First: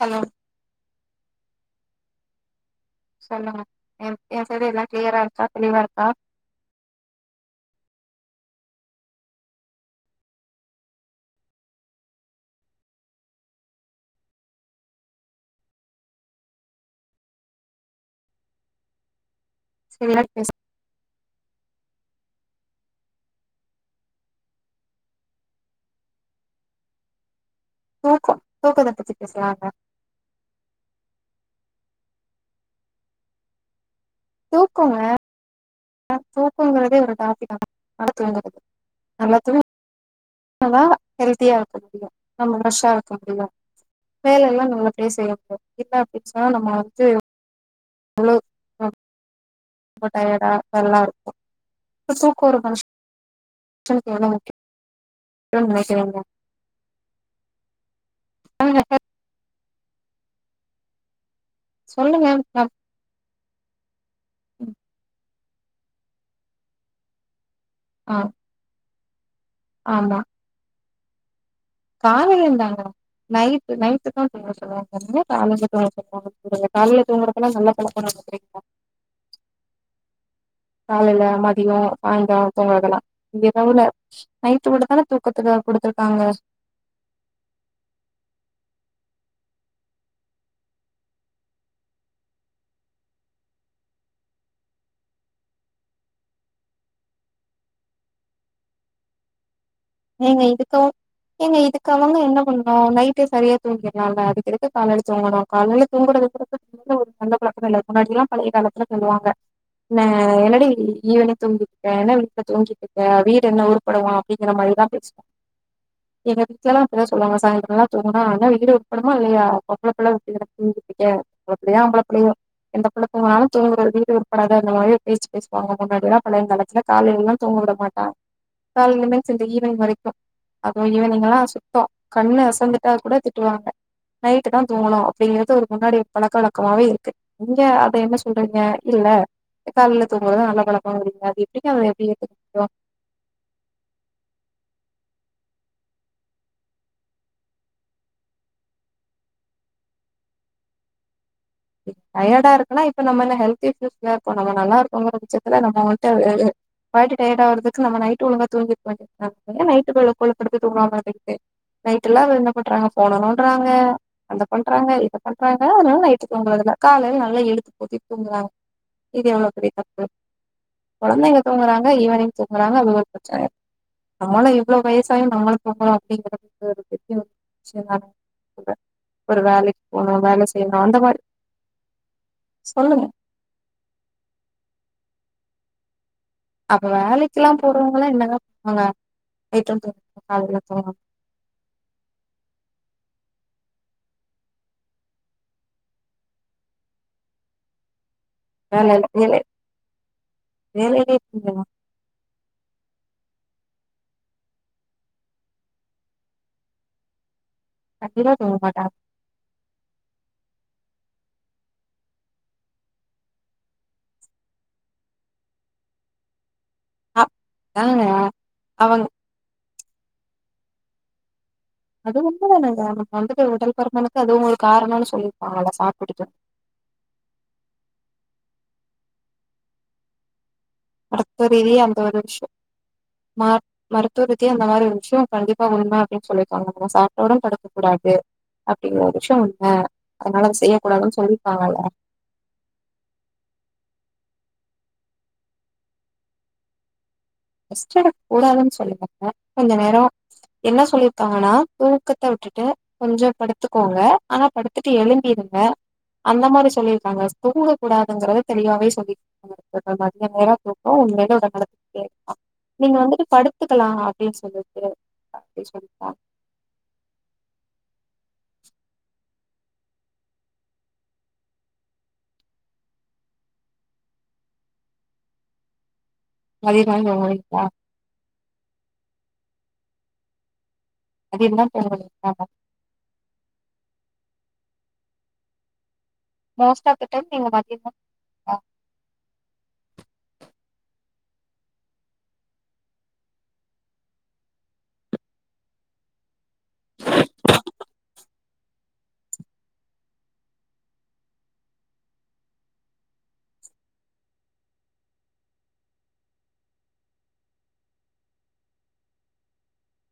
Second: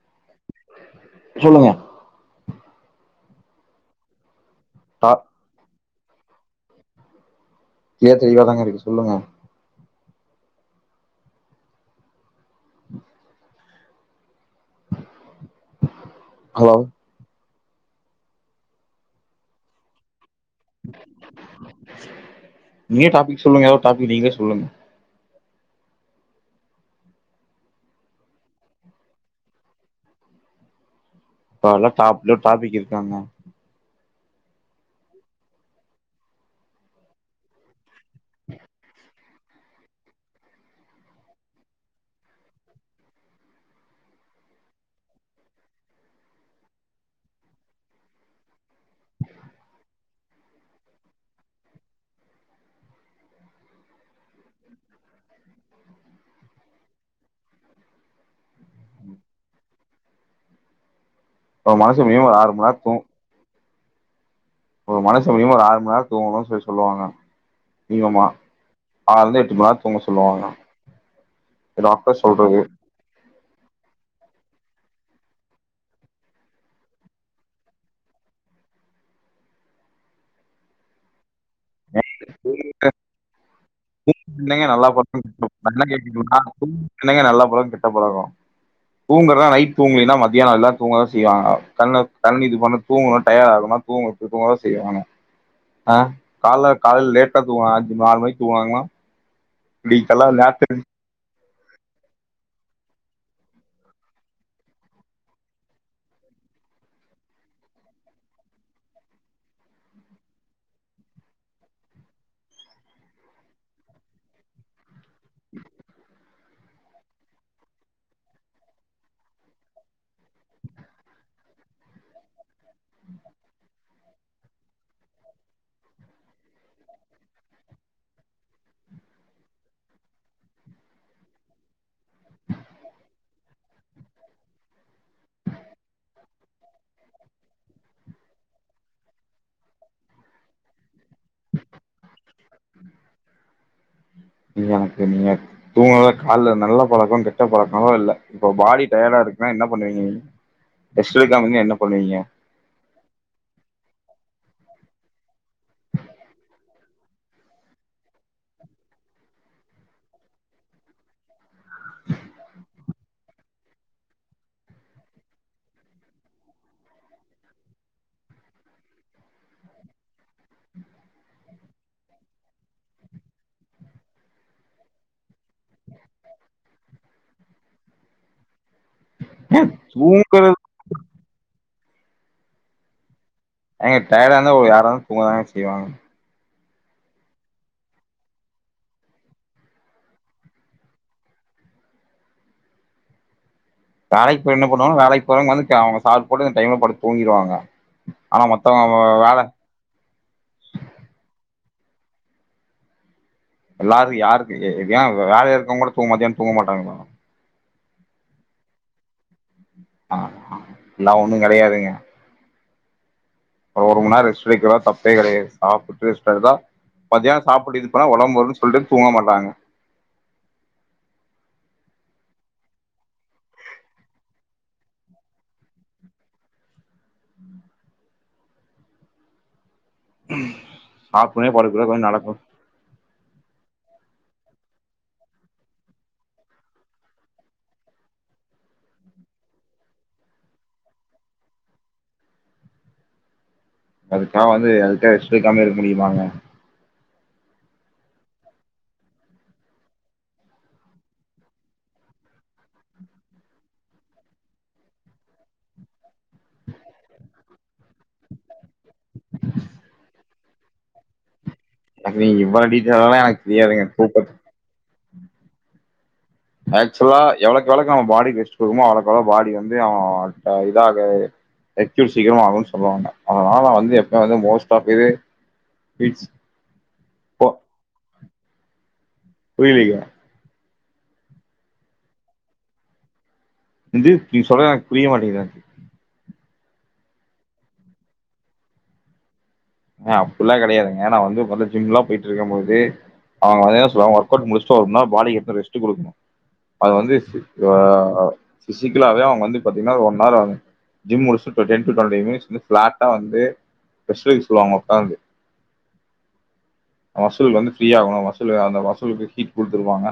Hello சொல்லுங்க சொல்லுங்க என் என் சரி எல்ல டா கிளியரா இருக்கா தெளிவா இரு ஆஹ ஏ தெளிவாதாங்க இருக்கு சொல்லுங்க உஹம் ஹலோ [unintelligible] நீயே டாபிக் சொல்லுங்க ஏரோது டாபிக் நீங்க சொல்லுங்க தூக்கம் தூக்கத்தை பத்தி பேசலாங்க இப்பல்லாம் டாப் டாபிக்கு இருக்காங்க தூக்கங்க தூக்குங்கறதே ஒரு டாபி தான் [unintelligible] அல்ல த நல்லா ஹெல்தியா இருக்க முடியும் நம்ம ஃப்ரெஷ்ஷா இருக்க முடியும் வேல எல்லாம் நல்லபடியே செய்ய முடியும் என்ன அப்படின்னு சொன்னா நம்ம வந்து அவ்ளவு [inaudible] டயடா இதெல்லாம் இருக்கும் தூக்கம் ஒரு மனுஸ் சனுக்கு ரொம்ப முக்கியம் [unintelligible] ஒரு மனுசு சொல்லுங்க மினுமம் ஒரு ஆறு மணி நேரம் துங் ஒரு மனச மினிம ஒரு ஆறு மணி நேரம் தூங்கணும்னு சொல்லி சொல்லுவாங்க மினிம ஆ [unintelligible] [unintelligible] சொல்லுவாங்க டாக்டர் காலையில் சொல்றது இருந்தாங்க நைட்டு நைட்டுக்க [unintelligible] காலைய தூங்கறதுல்லாம் நல்ல பழக்கம் காலையில மா [unintelligible] ரகுலர் என்னங்க நைட்டு் விட தானே தூக்கத்துக்கு கொடுத்துருக்காங்க ங்கங்க நல்லா பழகம் கெட்ட பழகம் தூங்குறதுனா நைட் தூங்கலன்னா மத்தியானம் எல்லாம் தூங்கதான் செய்வாங்க கண்ணு கண் இது பண்ண தூங்கணும் டயர் ஆகனா தூங்க தூங்கதான் செய்வாங்க ஆஹ் காலைல கால லேட்டா தூங்காங்க அஞ்சு நாலு மணிக்கு துவாங்களா [unintelligible] நீங்க இதுக்கு அவங்க என்ன பண்ணும் நைட்டு சரியா தூங்கிடலாம் இல்ல அடிக்கிறக்கு காலடி தூங்கணும் காலையில் தூங்குறது பகு ஒரு சண்ட பழக்கம் இல்லலை முன்னாடி எல்லாம் பழைய காலத்துல சொல்லுவாங்க என் என்னாடி ஈவினிங் தூங்கிக்க என்ன வீட்ல தூங்கிட்டு இருக்க வீடு என்ன உருப்படும அப்படிங்கிற மாரிதா [inaudible] உ எங்கீட்டுலல்லாம் இப்படிதான் சொல்லுவாங்க சாயந்தரம்ல்லாம் தூங்கினா வீடு உருப்படுமா இல்லையா [unintelligible] அவளோ எந்த பிங்காலும் வீடு வட்படாத அந்த மாதிரிய பேசச்சு பேசுவாங்க முன்னாடில்லாம் பழைய காலத்துல கால எல்லாம் தூங்க விட மாட்டாங்க கால வரைக்கும் அதுவும் ஈவினிங் எம் சுத்தம் கண்ணு அசந்துட்டா கூட திட்டுவாங்க நைட்டு தான் தூங்கணும் அப்படிங்கறது ஒரு முன்னாடி பழக்க வழக்கமாவே இருக்கு நீங்க அத என்ன சொல்றீங்க இல்ல கால்ல தூங்றதுதா நல்ல பழக்கம் [unintelligible] அத எப்டி ஏத்துக்க முடியும் நீ எனக்கு நீங்க தூங்க கால்ல நல்ல பழக்கம் கெட்ட பழக்கோ இல்ல இப்ப பாடி டயர்டா இருக்குன்னா என்ன பண்ணுவீங்க எடுக்காம இருந்தா என்ன பண்ணுவீங்க டயர்டா இருக்குன்னா இப்ப நம்ம என்ன ஹெல்தி ஃபுட்ஸ் நம்ம நல்லாருக்கோங்கற பட்சத்துல நம்ம வந்துட்டு பாடி டயர்ட் ஆகறதுக்கு நம்ம நைட்டு ஒழுங்கா தூங்கிட்டு நைட் [unintelligible] தூங்காம நைட்டெல்லா என்ன பண்றாங்க போனலா பண்றாங்க அத பண்றாங்க இத பண்றாங்க அதனால நை ட்டு தூங்குறதுல காலையில நல்லா இழுத்து போத்திட் தூங்குறாங்க இது எவ்வளவு பெரிய தப்பு கொழந்தைங்க தூங்குறாங்க ஈவினிங் தூங்குறாங்க அது ஒரு பிரச்சன நம்ம எல்லா இவ்வளோ வயசாயு நம்மளு தூங்கணு அப்டிங்கறது ஒரு பெரிய விஷயம் தா சொல்றே ஒரு வேலைக்கு போனு வேல தூங்குறது செய்யணு அந்த மாரி சொல்லுங்க ஏங்க டயர்டா இருந்தா யாராயிருந்தாலு தூங்கதாங்க செய்வாங்க அப்ப வேலைக்கெல்லா போறவங்கல்லா என்னங்க பன்வாங்க [unintelligible] வேலைக்கு போய் என்ன பண்ணுவாங்க வேலைக்கு போறவங்க வந்து அவங்க சாப்பிட்டு அந்த டைம்ல படுத்து தூங்கிடுவாங்க ஆனா வேலல மத்தவங்க வேலை வேல வேலையே [unintelligible] எல்லாருக்கு யாருக்கு ஏ வேல இருக்கவங்களு கூட மத்தியானோ தூங்க மாட்டாங்கலா கண்டிப்பா தூங்க மாட்டாங்க ஆஹ் எல்லா ஒண்ணு கெடையாதுங்க ஒரு மண் நேரம் ரெஸ்ட் எடுக்குறதுல தப்பே கெடையாது சாப்புட்டு ரெஸ்ட் எடுத்தா மத்தியானோ சாப்பிட்டு இது அப்டிதாங்க போனா ஒடம்பு வருன்னு சொல்ட்டு அவங்க தூங்க மாட்டாங்க அது உண்மதானேங்க நம்ம வந்துட்டு உடல் பருமனுக்கு அதுவு ஒரு காரணனு சொல்லிருப்பாங்கல சாப்டுட்டு உம் சாப்டோனே படுக் கூடாது கொஞ்சோ நடக்கு ம மருத்துவத்தயே அந்த மாரி ஒரு விஷயம் கண்டிப்பா உண்ம அப்டின்னு சொல்லிருக்காங்க நம்ம சாப்ட்டோடன் படுக்க கூடாது அப்டிங்கற ஒரு விஷயம் உண்ம அதனால அத செய்யக் கூடாதுன்னு சொல்லியிருக்காங்கல்ல அதுக்காக வந்து அதுக்காக ரெஸ்ட் எடுக்காமயே இருக்க முடியுமாங்க ரெஸ்ட் எடுக்க கூடாதுன் சொல்ல கொஞ்ச நேரம் என்ன சொல்லிருக்காங்கன்னா தூக்கத்த விட்டுட்டு கொஞ்சம் படுத்துக்கோங்க ஆனா படுத்துட்டு எழும்பிருங்க அந்த மாரி சொல்லியிருக்காங்க தூங்க கூடாதுங்கறதே சரியாவே சொல்லி [inaudible] மதிய நேரோ தூக்கோ உண்மைலே [unintelligible] எனக்கு [unintelligible] நீங்க இவ்ளோ நீங்க டீட்டெயில் எல்லா வந்துட்டு எனக்கு தெரியாதுங்க படுத்துக்கலா தூக்கத் அப்டின்னு சொல்லிட்டு [unintelligible] ஆக்சுவலா எவ்வளக்கு எவ்வளக்கு நம்ம பாடிக்கு ரெஸ்ட் கொடுக்குறோமோ அவ்வளக்கு அவ்வள பாடி வந்து அ இதாகு [unintelligible] சீக்கிரமா ஆவுனு சொல்லுவாங்க அதனாலநா வந்து எப்ப வந்து மோஸ்ட் ஆப் இது போ [unintelligible] புரியலீங்க அது என்ன [unintelligible] இந்து நீ சொல்றது எனக்கு புரிய மாட்டேங்குதுங்க மோஸ்ட்டா ஆஃப் த டைம் நீங்க மதியோ தா [inaudible] அ அப்படில்லா கெடையாதுங்க ஏன்னா நா வந்து இப்ப வந்து ஜிம்லா போயிட்ருக்கம் போது அவங்க வந்து என்ன சொல்லுவாங்க ஒர்க்வுட் முடிச்சுட்டு ஒரு நாள் பாடிக்கு ரெஸ்ட் குடுக்கணு அது வந்து அ ஃபிசிக்கலாவே அவங்க வந்து பாத்தீங்கனா ஒன் ஹவர் ஆகு ஜிம் முடிச்சிட்டு to ten to twelve time பிளாட்டா வந்து ஃபர்ஸ்ட் சொல்லுவாங்க ஒக்காந்து மசில் வந்து ஃப்ரீயாகணு மசிலு அந்த மசிலுக்கு ஹீட் குடுத்துருவாங்க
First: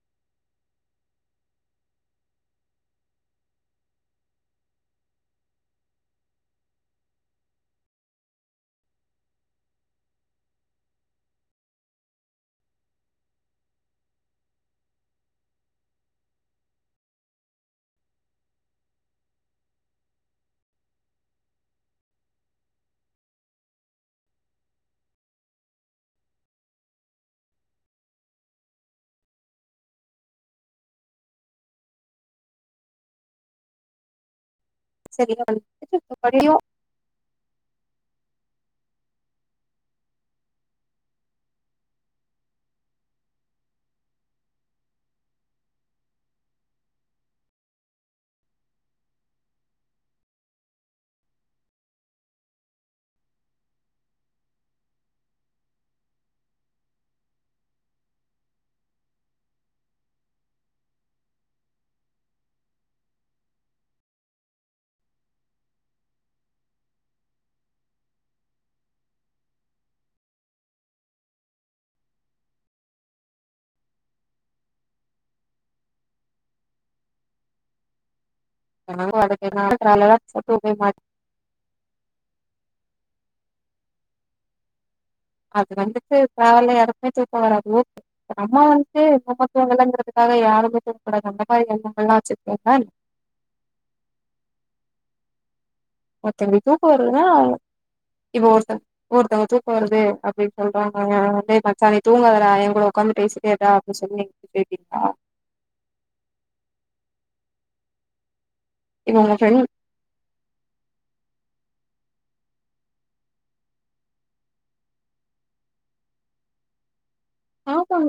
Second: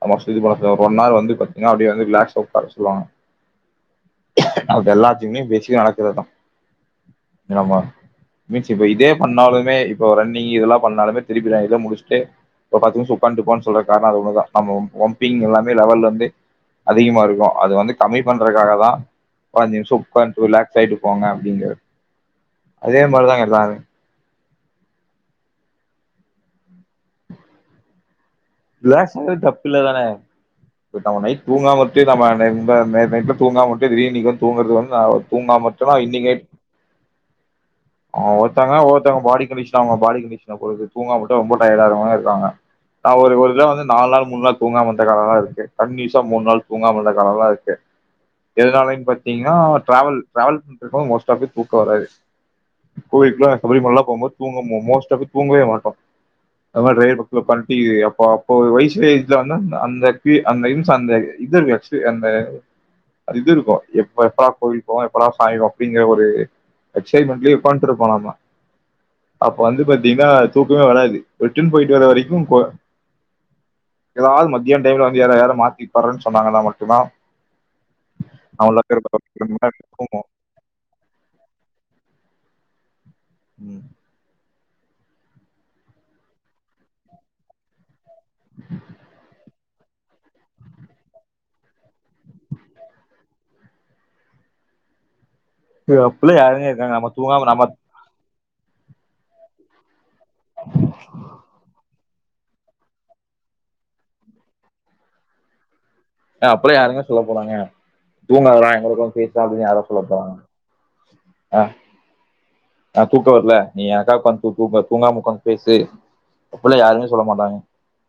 [unintelligible] ஒன் அர் வந்து பாத்தீங்கனா அப்டி வந்து ரிலாக்ஸா உக்கார சொல்வாங்க அப்டி எல்லாத்தயுமே பேசிகா நடக்குறது தா ஆமா மீச்சு இப்ப இதே பண்ணாலுமே இப்ப ரன்னிங் இதெல்லா பண்ணாலுமே திருப்பி இத முடிச்சுட்டு ஒரு பத்து நிமிஷம் உக்காந்துட்டு போனு சொல்றக்கு காரனோ அது ஒண்ணுதா நம்ப [unintelligible] எல்லாமே லெவல் வந்து அதிகமா இருக்கு அது வந்து கம்மி பண்றதுக்காக தா ஒரு அஞ்சு நிமிஷோ உக்கான்ட்டு ரிலாக்ஸ் ஆயிட்டு போங்க அப்டிங்கறது அதே மாரிதா எல்லாரு ரிலாக்ஸ்ஸாகறது தப்பில்ல தானே [unintelligible] நைட் தூங்காமவுட்டீன்னா நம்ம நேத்து முந்தா [unintelligible] நேத்து நைட்ல தூங்காமவுட்டு திடீர்னு இன்னைக்கு வந்து தூங்கறது வந்து நா சரியா தூங்காமவுட்டன்னா இன்னைக்கு நைட் படியு ஆ ஒருத்தங்க ஒவ்வொருத்தங்க பாடி கண்டிஷன அவங்க பாடி கண்டிஷன பொறுத்து தூங்காமவுட்டா ரொம்ப டயர்டாகுறவங்களு இருக்காங்க ஆ ஒரு ஒரு ங்காமந்த கால இருூு நாள் தூங்காமந்த கால இருக்குனாலராது கோில சரிம போகும்பது தூங்கவே மாட்டயில் ப இப்ப ஒரு வயசு [unintelligible] அந்த பி அந்த இம்ஸ் அந்த இது இருக்கு ஆக்ஷுவலி அந்த அது இது இருக்கு எப்ப எப்படா கோவிலுக்கு போவோ எப்படா சாமி பாப்போன்னு அப்டிங்கிற ஒரு எக்சைட்மெண்ட்லயே உக்கான்ட்டு இருப்போ நாம அப்ப வந்து பாத்தீங்கன்னா தூக்கமே வராது ரிட்டர்ன் போயிட்டு வர வரைக்கு கொ எதாவது மதியான டைம்ல வந்து யார யார மாத்திப்பாருன்னு சொன்னாங்கன்னா மட்டு தா [unintelligible] ம் அது வந்துட்டு பகல்ல யாருக்குமே தூக்க வராது எங்க அம்மா வன்ட்டு எப்ப பா தூங்கலங்கிறதுக்காக யாருமே தூங்கக்கூடாது அந்த மாதிரி எண்ணமெல்லா [unintelligible] இல்ல அப்ட்லா யாருங்க இருக்காங்க நம்ம வருதுன்னா தூங்காம நம்ம இப்ப ஒருத்தர் ஒருத்தவங்களுக்கு தூக்க வருது அப்டின்னு சொல்றாங்க [unintelligible] மச்சா தூங்காதடா ஏன்க்கூட உக்காந்து பேசிட்டேயிருடா அப்படின்னு சொல்லி [unintelligible] அப்டிலா யாருங்க சொல்லப்போறாங்க தூங்காதடா [unintelligible] கூட இப்ப உங்க பேசுடா அப்டி ஃப்ரெண்ட் யார சொல்லப்போறாங்க ஆ ஆ தூக்க வரல நீ எனக்காக உக்காந்து தூ தூ தூங்காம உக்காந்து பேசு அப்ட்லா யாருமே சொல்ல மாட்டாங்க ஆமாங்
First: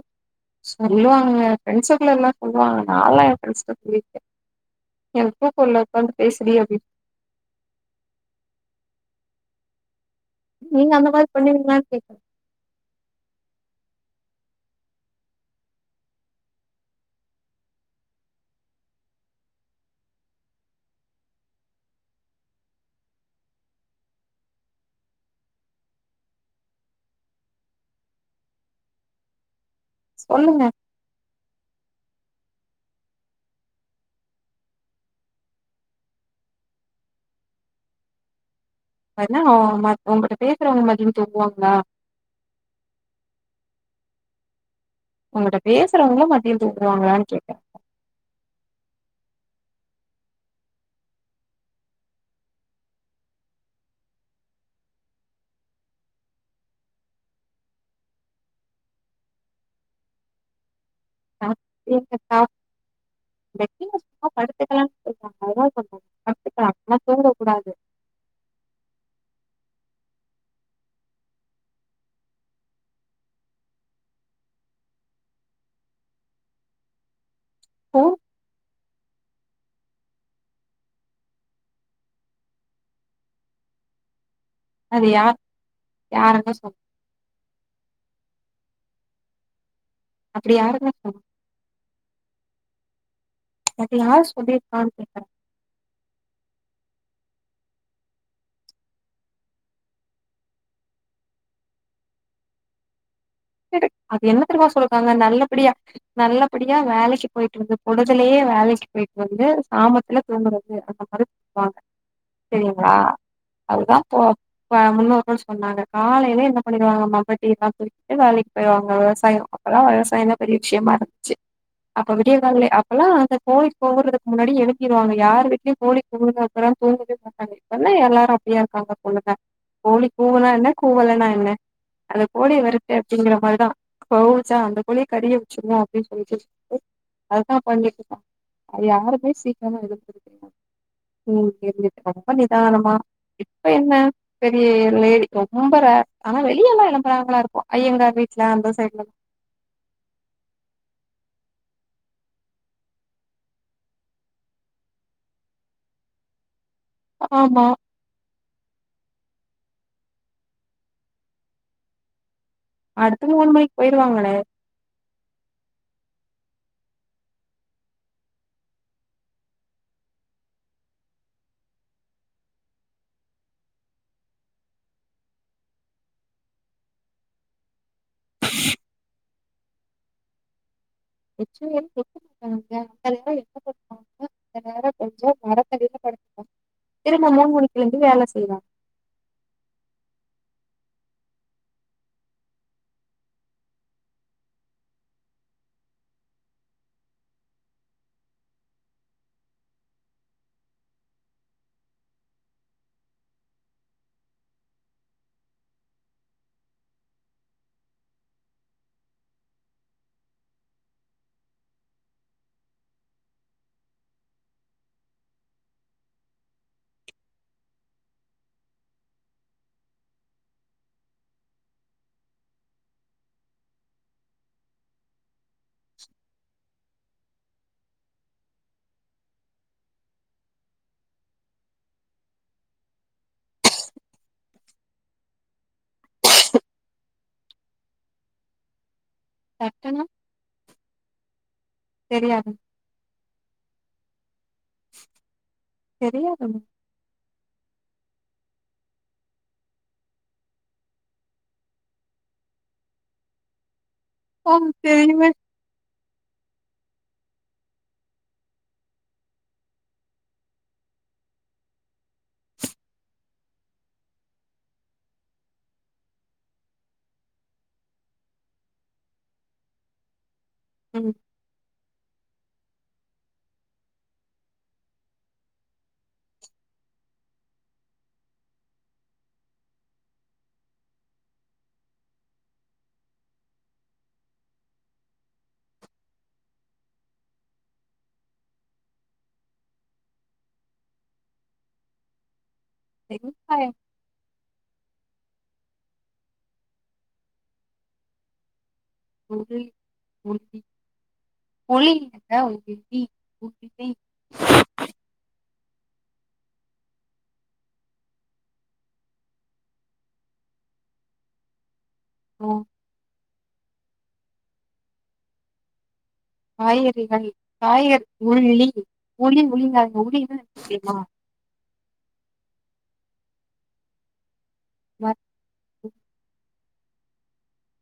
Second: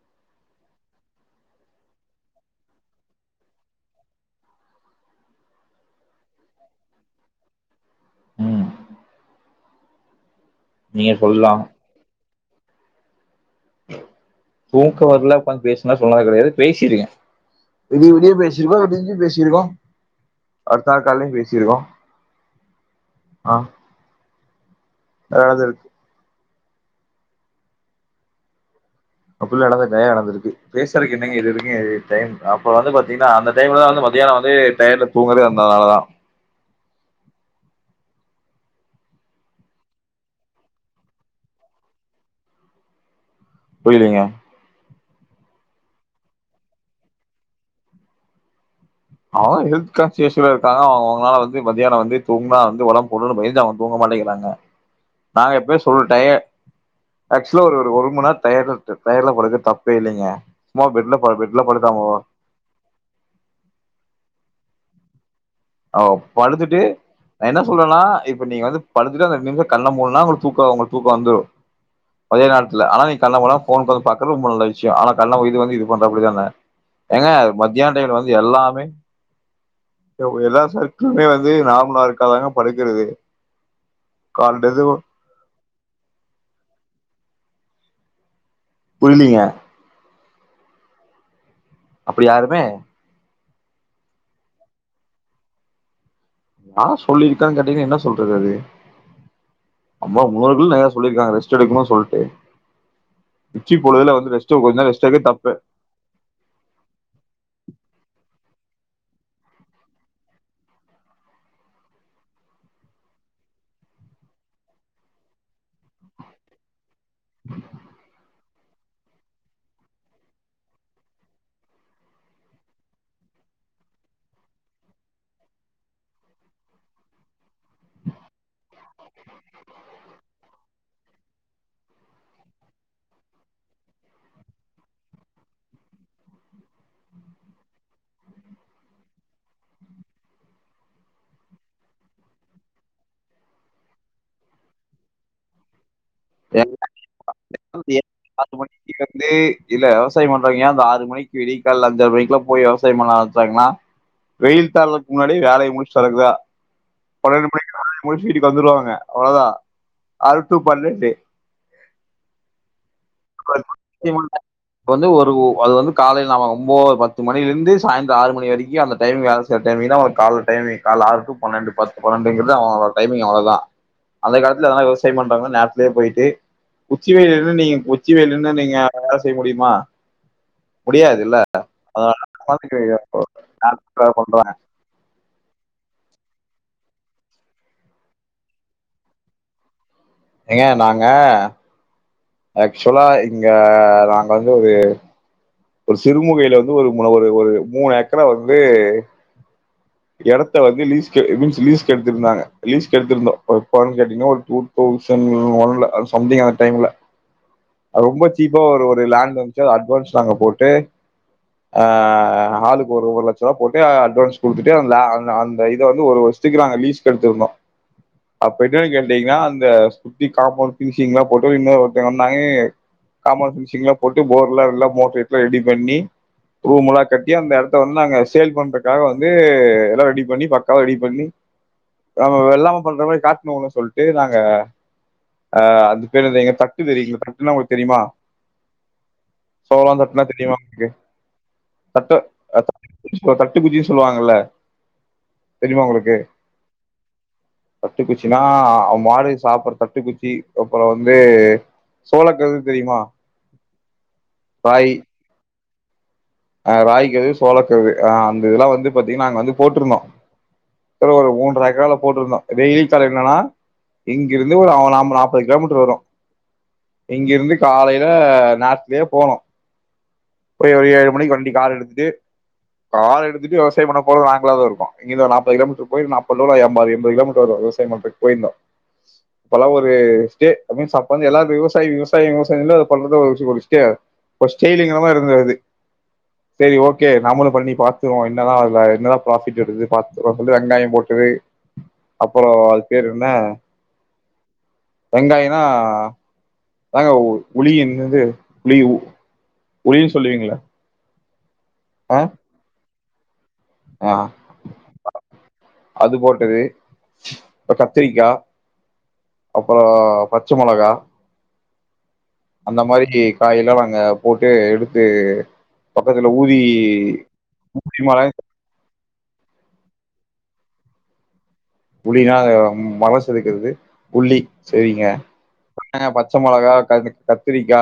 சொல்லுவாங்க ஃப்ரெண்ட்ஸுக்குள்ளாறலா சொல்லுவாங்க நாலா ஏ ஃப்ரெண்ட்ஸ்ட்ட சொல்லிருக்கே எனக்கு தூக்க வர்ல உக்காந்து பேசுடி அப்டின் ம் நீங்க அந்த மாரி பண்ணுவீங்களான்னு கேக்குற தூக்க வர்ல உக்காந்து பேசுன்னுலா சொன்னது கெடையாது பேசிருக்கே விடிய விடிய பேசிருக்கோ விடிஞ்சு பேசிருக்கோ அடுத்தநாள் காலைலயு பேசிருக்கோ ஆ [unintelligible] சொல்லுங்க [unintelligible] பேசறக்கு என்னங்க இது இதுக்கு இ டைம் அப்ப வந்து பாத்தீங்கன்னா அந்த டைம்லதானல் வந்து மதியான வந்து டயர்ட்ல தூங்குறதே அந்தனாலதா [unintelligible] உங்கக்கிட்ட பேசுறவங்க மதியமு தூங்குவாங்களா புரியலீங்க உங்கிட்ட பேசுறவங்களு மதிய தூக்குவாங்களான்னு கேட்டே அவ அவ ஹெல்த் கான்ஷியஸ்ஸோட இருக்காங்க அவங்க அவங்களாது வந்து மதியான வந்து தூங்குனா வந்து ஒடம்ப போட்டுடுன்னு பயந்து அவங்க தூங்க மாட்டேங்கிறாங்க நா எப்பயுமே [unintelligible] ஆக்ஷுவலா ஒரு ஒரு மணி நேர டயர்ட்ல த் டயர்ட்ல போறது தப்பே இல்லைங்க [unintelligible] பெட்ல படு பெட்ல படுத்தா எங்க [unintelligible] ஆ படுத்துக்கலா [unintelligible] ஒ படுத்துட்டு ஆனா தூங்க நா என்ன கூடாது சொல்றேன்னா இப்ப நீங்க வந்து படுத்துட்டு அந்த [unintelligible] கண்ண மூட்ன்னா உங்களுக் தூக்க உங்களுக்கு தூக்க வந்துடு அதே நேரத்துல ஆனா நீ கண்ண [unintelligible] ஃபோன் பாக் [unintelligible] ரொம்ப நல்ல விஷ்ய ஆனா கண்ண இது வந்து இது பண்றாப்படிதான ஏங்க மத்தியான போ டைம்ல வந்து எல்லாமே எல்லா சர்க்கிளுமே வந்து நார்மல இருக்கதாங்க படுக்கறது கால்லேந்து அது யா யாருங்க சொல் புரிலிங்க அப்டி யாரெலா அப்டி யாருமே அது யாரு சொல்லிருக்கான் கேக்குற யார் சொல்லிருக்கான் கேட்டிங்கனா என்ன சொல்றது அது நம்ம முன்னோர்கள் நெறைய சொல்லிருக்காங்க ரெஸ்ட் எடுக்குனு சொல்ட்டு உச்சி பொழுதுல அது வந்து என்ன ரெஸ்ட் தெரிமா கொஞ்ச நேரோ ரெஸ்ட் சொல்றாங்க எடுக்கறது தப்பு நல்லபடியா நல்லபடியா வேலைக்கு போயிட்டு வந்து பொழுதுலயே வேலைக் கு போய்ட்டு வந்து சாமத்துல தூங்குறது அந்த மாரி சொல்வாங்க சரிங்ளா அதுதா ப முன்னோர்கள் சொன்னாங்க காலைல என்ன பண்ணிருவாங்க மம்பட்டி சாக்கு போயிருவாங்க விவசாய அப்பல்லா விவசாயந்தா பெரிய விஷயமா இருந்துச்சு அப்ப விடியக்காலலே அப்பெல்லா அந்த கோழி கூவுறதுக்கு முன்னாடி எழுப்பிடுவாங்க யார் வீட்லயு கோழி கூவுனதுக்கப்புற தூங்கவே மாட்டாங்க சொன்னா எல்லாரு அப்படியா இருக்காங்க பொண்ணுங்க கோழி கூவுனா என்ன கூவலனா என்ன அந்த கோழிய வறு அப்படிங்கிற மாரிதா கூவுச்சா அந்த கோழிய கறிய வெச்சிருவோ அப்டினு சொல்லிட்டு அதா பண்ணிட்ருக்கோ அது யாருமே சீக்கிரமா எழுப்பறதில்ல [inaudible] ரொம்ப நிதானமா இப்ப என்ன பெரிய லேடி ரொம்ப ரேர் ஆனா ஏ வெளியெல்லா எழுப்பறாங்ளா இருக்கு ஐயங்கார் வீட்ல அந்த சைட்ல [inaudible] இல்ல விவசாய பண்றவிங்க அந்த ஆறு மணிக்கு விடிய காலல அஞ்சர மணிக்லா போய் விவசாய பண்ண ஆரம்பிச்சாங்னா வெயில் தாளறக்கு முன்னாடியே வேலைய முடிச்சுட்டு வரக்குதா பன்னெண்டு ஆமா மணிக்கு வேலைய முடிச்சுட்டு வீட்டுக்கு வந்துடுவாங்க அவ்ளதா ஆறு டூ பன்னெண்டு அடுத்து மூணு மணிக்கு போயிருவாங்க [inaudible] வந்து ஒரு அது வந்து காலைல அவ ஒம்போது பத்துமணிலிருந்து சாய்ந்தர ஆறு மணிவரைக்கு அந்த டைமிங் வேல செய்ற டைமிங்தா ஒரு கால டைமிங் காலல ஆறு டூ பன்னண்டு பது பன்னெண்ட்ரைங்கிறதே அவ அவ டைமிங் அவ்ளோதா அதே காலத்துல எதா விவசாய பண்றாங்கனா நேரத்திலயே போயிட்டு உச்சி வெயில்ல நீங்க உச்சி வெயில்ல நின்னு நீங்க வேல செய்ய முடியுமா முடியாதுல்ல. உச்சி வெயில் [inaudible] அந்த அதனால நேர என்ன பண்ணுவாங்னா பண்றாங்க அந்த நேர கொஞ்ச மரத்தடியில படுத்துப்பாங்க திரும்பவு மூனு மணிக்கு எழுந்து வேல செய்வாங்க ஏங்க நாங்க ஆக்சுவலா இங்க நாங்க வந்து ஒரு ஒரு சிறுமுகையில வந்து ஒரு மூண ஒரு ஒரு மூணு ஏக்கரா வந்து எடத்த வந்து லீசுக்கு ஐ மீன்ஸ் லீசுக்கு எடுந்திருந்தாங்க லீஸ்க்கு எடுத்துருந்தோ எப்போன் கேட்டிங்னா ஒரு டூதவுசன் ஒன்ல சம்திங் அந்த டைம்ல ரொம்ப சீப்பா ஒரு ஒரு லேண்ட் வந்துச்சா அட்வான்ஸ் நாங்க போட்டு் ஆ ஆளுக்கு ஒரு ஒரு லட்ச ருவா போட்டு அட்வான்ஸ் குடுத்துட் டு அ அ அந்த இத வந்து ஒரு வருஷத்துக்கு நா லீஸ்க்கு எடுந்திருந்தோ அப்ப என்னன் கேட்டிங்னா அந்த சுத்தி காம்பவுண்ட் ஃபினுஷிங்லா போட்டு இன்னொ ஒருத்தங்க வந்தாங்க காம்பவுண்ட் ஃபினிஷிங்லா போட்டு போர்லா எல்லா மோட்ரு ரெடி பண்ணி ரூமுலா கட்டி அந்த எடத்த வந்து நாங்க சேல் பண்றக்காக வந்து எல்லா ரெடி பண்ணி பக்காவா ரெடி பண்ணி நம்ம வெள்ளாம பண்ற மாரி காட்னு சொல்ட்டு நாங்க அ அது பேரு எங்க தட்டு தெரிங்ள தட்டுன்னா உங்களுக்கு தெரிமா சோளந் தட்டுனா தெரியுமா உங்ளுக்கு தட்டு தெரியாது [inaudible] தட்டுக்குச்சி சொல்லுவாங்கல்ல தெரியாது தட்டுக்குச்சின்னா மாடு சாப்பற தட்டுக்குச்சி அப்புற வந்து சோளக்கருது தெரியுமா ஓ ராகி தெரியுமே ஆ ராய்கருது சோளக்கருது அ அந்த இதெல்லா வந்து பாத்திங்னா நாங்க வந்து போட்ருந்தோ இதுல ஒரு மூன்ற ஏக்கரால போட்ருந்தோ டெய்லி தொலைவ் என்னனா இங்கிருந்து ஒரு நாம்பது நாப்பது கிலோமீட்டர் வரு இங்கிருந்து காலையில நேரத்திலயே போகனு போயி ம் வண்டி கார் எடுத்துட்டு கார் எடுத்துட்டு விவசாய பண்ண போறது நாங்களாதா இருக்கு இங்கருந்து ஒரு நாப்பது கிலோமீட்டர் போய் நாப்பது எம்பது எண்பது கிலோமீட்டர் வரு விவசாய பண்றக்கு போயிருந்தோ அப்பல்லா ஒரு ஸ ஐ மீன்ஸ் அப்ப வந்து எல்லாரு விவசாய விவசாய விவசாயனு சொல்றது ஒரு ஸ ஒரு ஸ்டைலிங்காவு இருந்துது அது சரி ஓகே நாமளு பண்ணி பாத்துருவோ என்னதா அதுல என்னதா பராஃபிட் வருது பாத்து ஒரு துண்டு வெங்காய போட்டுது அப்புறோ பேருனா வெங்காயம் வெங்காயனா தாங்க உலி என்னது உளி உளினு சொல்லுவீங்களே உளி ங்க உளி ளி உ உளி ஆ அது போட்டது கத்திரிக்கா அப்பற பச்ச மொளகா அப்றோ அந்த மாதிரி காயெல்லா நாங்க போட்டு எடுத்து பக்கத்துல ஊதி காய்கறிகள் ஊதி காயர் மழ உள்ளி உளி உளிங்க அது உளின்ன என்ன தெரியுமா புலினா ஆ மல செதுக்கறது புள்ளி சரிங்க மர வெங்காய பச்ச மொளகா கத்திரிக்கா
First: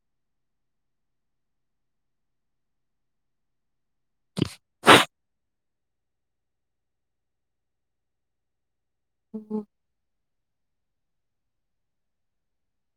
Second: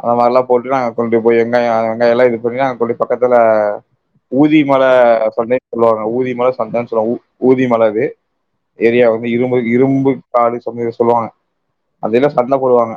அந்த மாரில்லா போட்டு நாங்க கொண்டு போய் வெங்காய எல்லா இது பண்ணி நாங்க கொண்டு பக்கத்துல ஊதி மல சம்டைம்ஸ் சொல்லுவாங்க ஊதி மல சம்டைம் சொல்லுவாங்க ஊ ஊதிமல ரு ஏரியா வந்து இரும்பு இரும்பு காடி [unintelligible] சொல்லுவாங்க அதல்லா சண்ட போடுவாங்க